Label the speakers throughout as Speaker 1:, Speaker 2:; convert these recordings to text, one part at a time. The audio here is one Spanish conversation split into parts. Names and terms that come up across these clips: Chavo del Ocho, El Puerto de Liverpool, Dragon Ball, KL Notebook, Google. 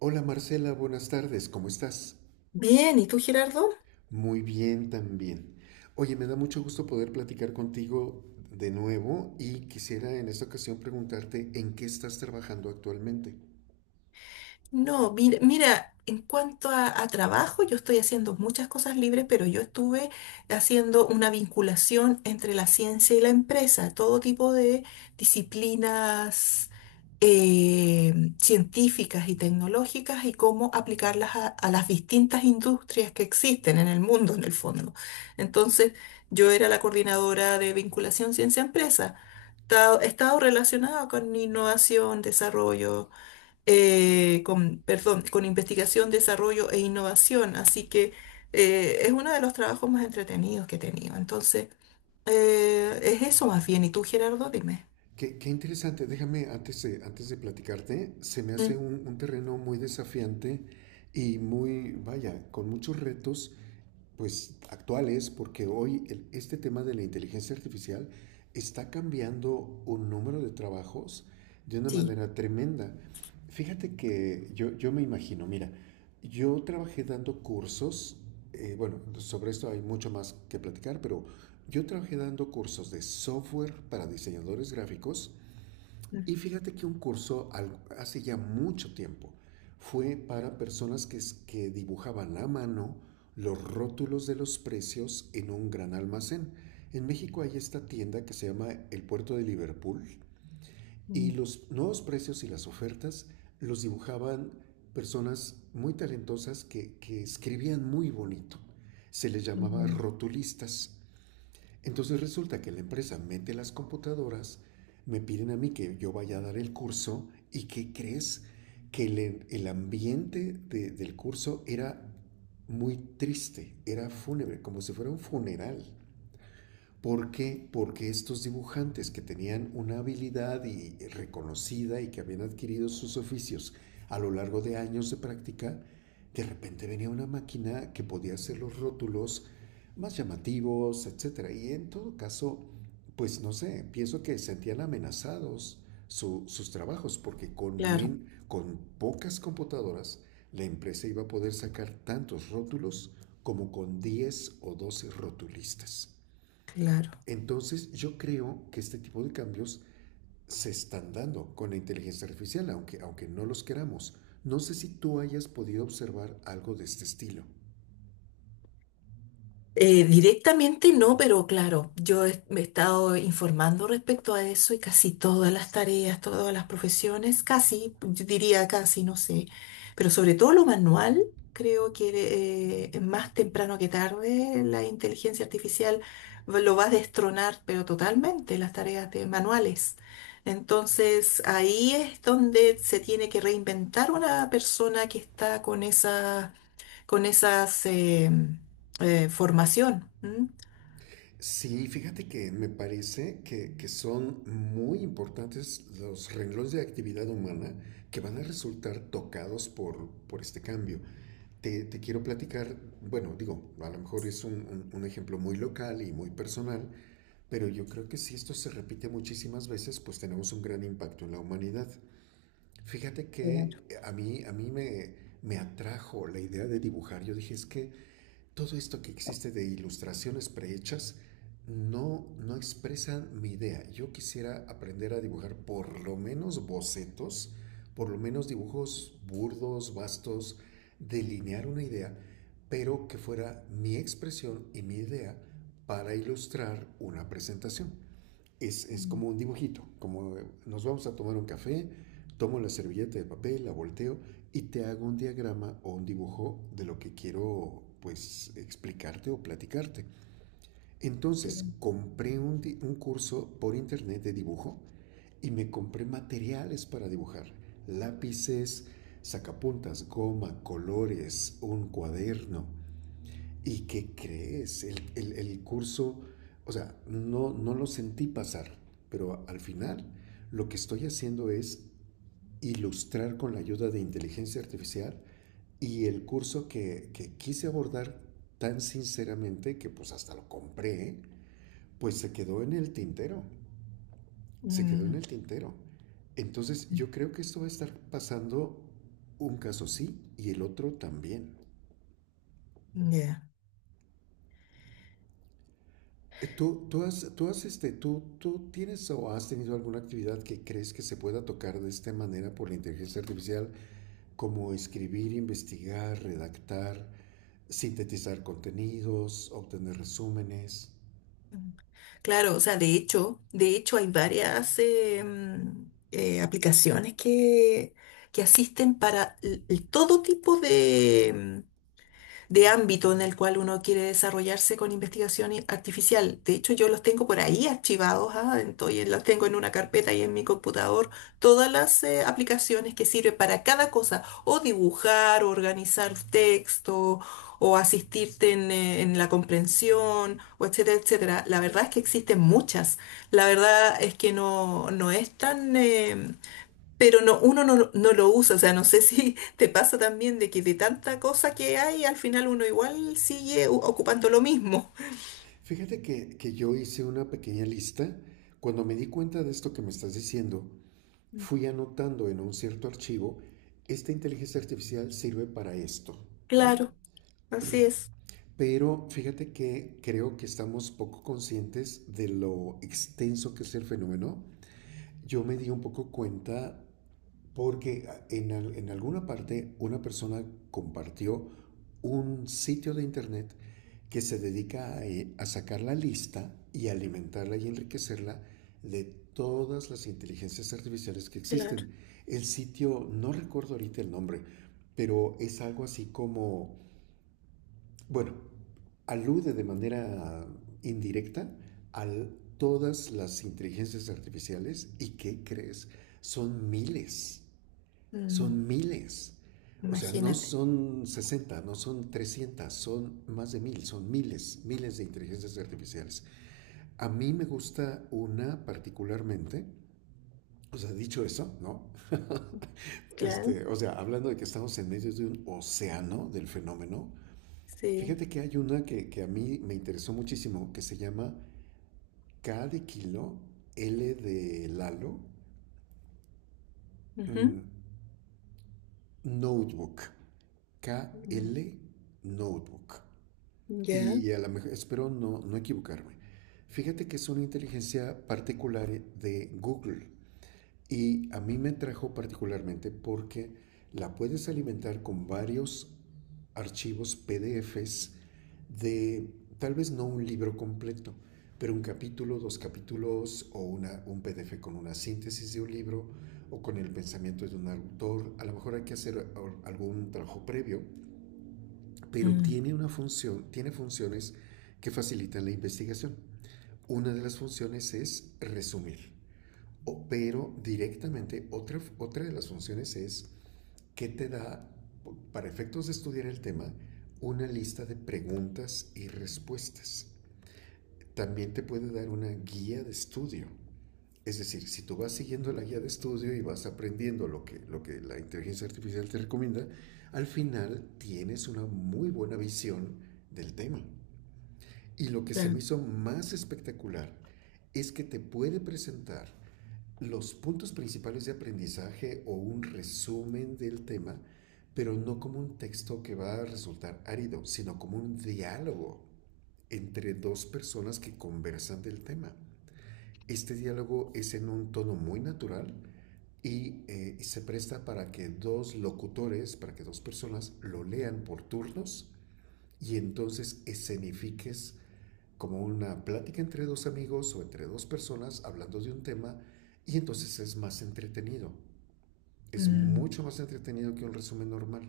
Speaker 1: Hola Marcela, buenas tardes, ¿cómo estás?
Speaker 2: Bien, ¿y tú, Gerardo?
Speaker 1: Muy bien también. Oye, me da mucho gusto poder platicar contigo de nuevo y quisiera en esta ocasión preguntarte en qué estás trabajando actualmente.
Speaker 2: No, mira, en cuanto a trabajo, yo estoy haciendo muchas cosas libres, pero yo estuve haciendo una vinculación entre la ciencia y la empresa, todo tipo de disciplinas eh, científicas y tecnológicas y cómo aplicarlas a las distintas industrias que existen en el mundo, en el fondo. Entonces, yo era la coordinadora de vinculación ciencia-empresa. He estado relacionada con innovación, desarrollo con, perdón, con investigación, desarrollo e innovación. Así que es uno de los trabajos más entretenidos que he tenido. Entonces, es eso más bien. ¿Y tú, Gerardo? Dime.
Speaker 1: Qué interesante, déjame antes de platicarte, se me hace
Speaker 2: Mm.
Speaker 1: un terreno muy desafiante y muy, vaya, con muchos retos, pues actuales, porque hoy este tema de la inteligencia artificial está cambiando un número de trabajos de una
Speaker 2: Sí.
Speaker 1: manera tremenda. Fíjate que yo me imagino, mira, yo trabajé dando cursos, bueno, sobre esto hay mucho más que platicar, pero yo trabajé dando cursos de software para diseñadores gráficos
Speaker 2: Mm,
Speaker 1: y fíjate que un hace ya mucho tiempo fue para personas que dibujaban a mano los rótulos de los precios en un gran almacén. En México hay esta tienda que se llama El Puerto de Liverpool y
Speaker 2: mm,
Speaker 1: los nuevos precios y las ofertas los dibujaban personas muy talentosas que escribían muy bonito. Se les llamaba
Speaker 2: mm.
Speaker 1: rotulistas. Entonces resulta que la empresa mete las computadoras, me piden a mí que yo vaya a dar el curso. ¿Y qué crees? Que el ambiente del curso era muy triste, era fúnebre, como si fuera un funeral. ¿Por qué? Porque estos dibujantes que tenían una habilidad y reconocida y que habían adquirido sus oficios a lo largo de años de práctica, de repente venía una máquina que podía hacer los rótulos más llamativos, etcétera. Y en todo caso, pues no sé, pienso que sentían amenazados sus trabajos porque
Speaker 2: Claro,
Speaker 1: con pocas computadoras la empresa iba a poder sacar tantos rótulos como con 10 o 12 rotulistas.
Speaker 2: claro.
Speaker 1: Entonces yo creo que este tipo de cambios se están dando con la inteligencia artificial, aunque no los queramos. No sé si tú hayas podido observar algo de este estilo.
Speaker 2: Directamente no, pero claro, me he estado informando respecto a eso y casi todas las tareas, todas las profesiones, casi, yo diría casi, no sé, pero sobre todo lo manual, creo que más temprano que tarde la inteligencia artificial lo va a destronar, pero totalmente las tareas de manuales. Entonces ahí es donde se tiene que reinventar una persona que está con esa con esas formación. ¿M?
Speaker 1: Sí, fíjate que me parece que son muy importantes los renglones de actividad humana que van a resultar tocados por este cambio. Te quiero platicar, bueno, digo, a lo mejor es un, un ejemplo muy local y muy personal, pero yo creo que si esto se repite muchísimas veces, pues tenemos un gran impacto en la humanidad. Fíjate
Speaker 2: Claro.
Speaker 1: que a mí, me atrajo la idea de dibujar. Yo dije, es que todo esto que existe de ilustraciones prehechas no expresan mi idea. Yo quisiera aprender a dibujar por lo menos bocetos, por lo menos dibujos burdos, vastos, delinear una idea, pero que fuera mi expresión y mi idea para ilustrar una presentación
Speaker 2: Mm.
Speaker 1: como un dibujito, como nos vamos a tomar un café, tomo la servilleta de papel, la volteo y te hago un diagrama o un dibujo de lo que quiero pues explicarte o platicarte. Entonces
Speaker 2: Claro.
Speaker 1: compré un curso por internet de dibujo y me compré materiales para dibujar, lápices, sacapuntas, goma, colores, un cuaderno. ¿Y qué crees? El, el curso, o sea, no lo sentí pasar, pero al final lo que estoy haciendo es ilustrar con la ayuda de inteligencia artificial, y el curso que quise abordar tan sinceramente que pues hasta lo compré, pues se quedó en el tintero, se quedó en
Speaker 2: Mm,
Speaker 1: el tintero. Entonces yo creo que esto va a estar pasando un caso sí y el otro también.
Speaker 2: mm, ya.
Speaker 1: ¿Tú, tú tienes o has tenido alguna actividad que crees que se pueda tocar de esta manera por la inteligencia artificial, como escribir, investigar, redactar, sintetizar contenidos, obtener resúmenes?
Speaker 2: Mm. Claro, o sea, de hecho hay varias aplicaciones que asisten para todo tipo de, de ámbito en el cual uno quiere desarrollarse con investigación artificial. De hecho, yo los tengo por ahí archivados, ah, entonces los tengo en una carpeta y en mi computador, todas las aplicaciones que sirven para cada cosa, o dibujar, o organizar texto, o asistirte en la comprensión, o etcétera, etcétera. La verdad es que existen muchas. La verdad es que no, no es tan... pero no, uno no, no lo usa, o sea, no sé si te pasa también de que de tanta cosa que hay, al final uno igual sigue ocupando lo mismo.
Speaker 1: Fíjate que yo hice una pequeña lista. Cuando me di cuenta de esto que me estás diciendo,
Speaker 2: Mm.
Speaker 1: fui anotando en un cierto archivo, esta inteligencia artificial sirve para esto, ¿no?
Speaker 2: Claro, así es,
Speaker 1: Pero fíjate que creo que estamos poco conscientes de lo extenso que es el fenómeno. Yo me di un poco cuenta porque en alguna parte una persona compartió un sitio de internet que se dedica a sacar la lista y alimentarla y enriquecerla de todas las inteligencias artificiales que
Speaker 2: claro.
Speaker 1: existen. El sitio, no recuerdo ahorita el nombre, pero es algo así como, bueno, alude de manera indirecta a todas las inteligencias artificiales. ¿Y qué crees? Son miles,
Speaker 2: Mm,
Speaker 1: son miles. O sea, no
Speaker 2: imagínate,
Speaker 1: son 60, no son 300, son más de mil, son miles, miles de inteligencias artificiales. A mí me gusta una particularmente, o sea, dicho eso, ¿no?
Speaker 2: claro,
Speaker 1: Este, o sea, hablando de que estamos en medio de un océano del fenómeno,
Speaker 2: sí.
Speaker 1: fíjate que hay una que a mí me interesó muchísimo, que se llama K de kilo, L de Lalo, mm,
Speaker 2: Ujú.
Speaker 1: Notebook. K
Speaker 2: Mm.
Speaker 1: L Notebook.
Speaker 2: Ya.
Speaker 1: Y a lo mejor, espero no equivocarme. Fíjate que es una inteligencia particular de Google. Y a mí me trajo particularmente porque la puedes alimentar con varios archivos PDFs de tal vez no un libro completo, pero un capítulo, dos capítulos o una, un PDF con una síntesis de un libro o con el pensamiento de un autor. A lo mejor hay que hacer algún trabajo previo, pero
Speaker 2: Mm,
Speaker 1: tiene una función, tiene funciones que facilitan la investigación. Una de las funciones es resumir. Pero directamente, otra de las funciones es que te da, para efectos de estudiar el tema, una lista de preguntas y respuestas. También te puede dar una guía de estudio. Es decir, si tú vas siguiendo la guía de estudio y vas aprendiendo lo que la inteligencia artificial te recomienda, al final tienes una muy buena visión del tema. Y lo que se me
Speaker 2: claro.
Speaker 1: hizo más espectacular es que te puede presentar los puntos principales de aprendizaje o un resumen del tema, pero no como un texto que va a resultar árido, sino como un diálogo entre dos personas que conversan del tema. Este diálogo es en un tono muy natural y se presta para que dos locutores, para que dos personas lo lean por turnos y entonces escenifiques como una plática entre dos amigos o entre dos personas hablando de un tema y entonces es más entretenido. Es
Speaker 2: Mm,
Speaker 1: mucho más entretenido que un resumen normal.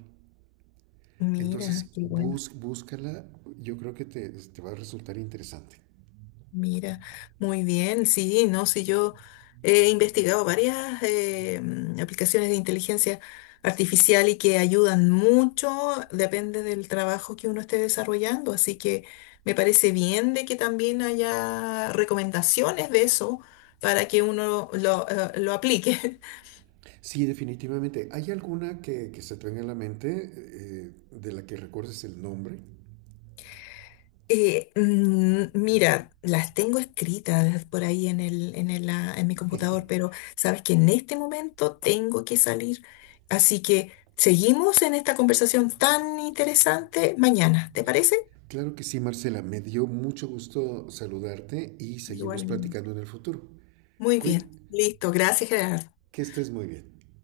Speaker 2: mira,
Speaker 1: Entonces,
Speaker 2: qué bueno.
Speaker 1: búscala, yo creo que va a resultar interesante.
Speaker 2: Mira, muy bien, sí, no, sí, yo he investigado varias aplicaciones de inteligencia artificial y que ayudan mucho, depende del trabajo que uno esté desarrollando, así que me parece bien de que también haya recomendaciones de eso para que uno lo aplique.
Speaker 1: Sí, definitivamente. ¿Hay alguna que se te venga a la mente, de la que recuerdes el nombre?
Speaker 2: Mira, las tengo escritas por ahí en el, ah, en mi computador, pero sabes que en este momento tengo que salir. Así que seguimos en esta conversación tan interesante mañana, ¿te parece?
Speaker 1: Claro que sí, Marcela. Me dio mucho gusto saludarte y seguimos
Speaker 2: Igualmente.
Speaker 1: platicando en el futuro.
Speaker 2: Muy
Speaker 1: Que
Speaker 2: bien. Listo. Gracias, Gerardo.
Speaker 1: que estés muy bien.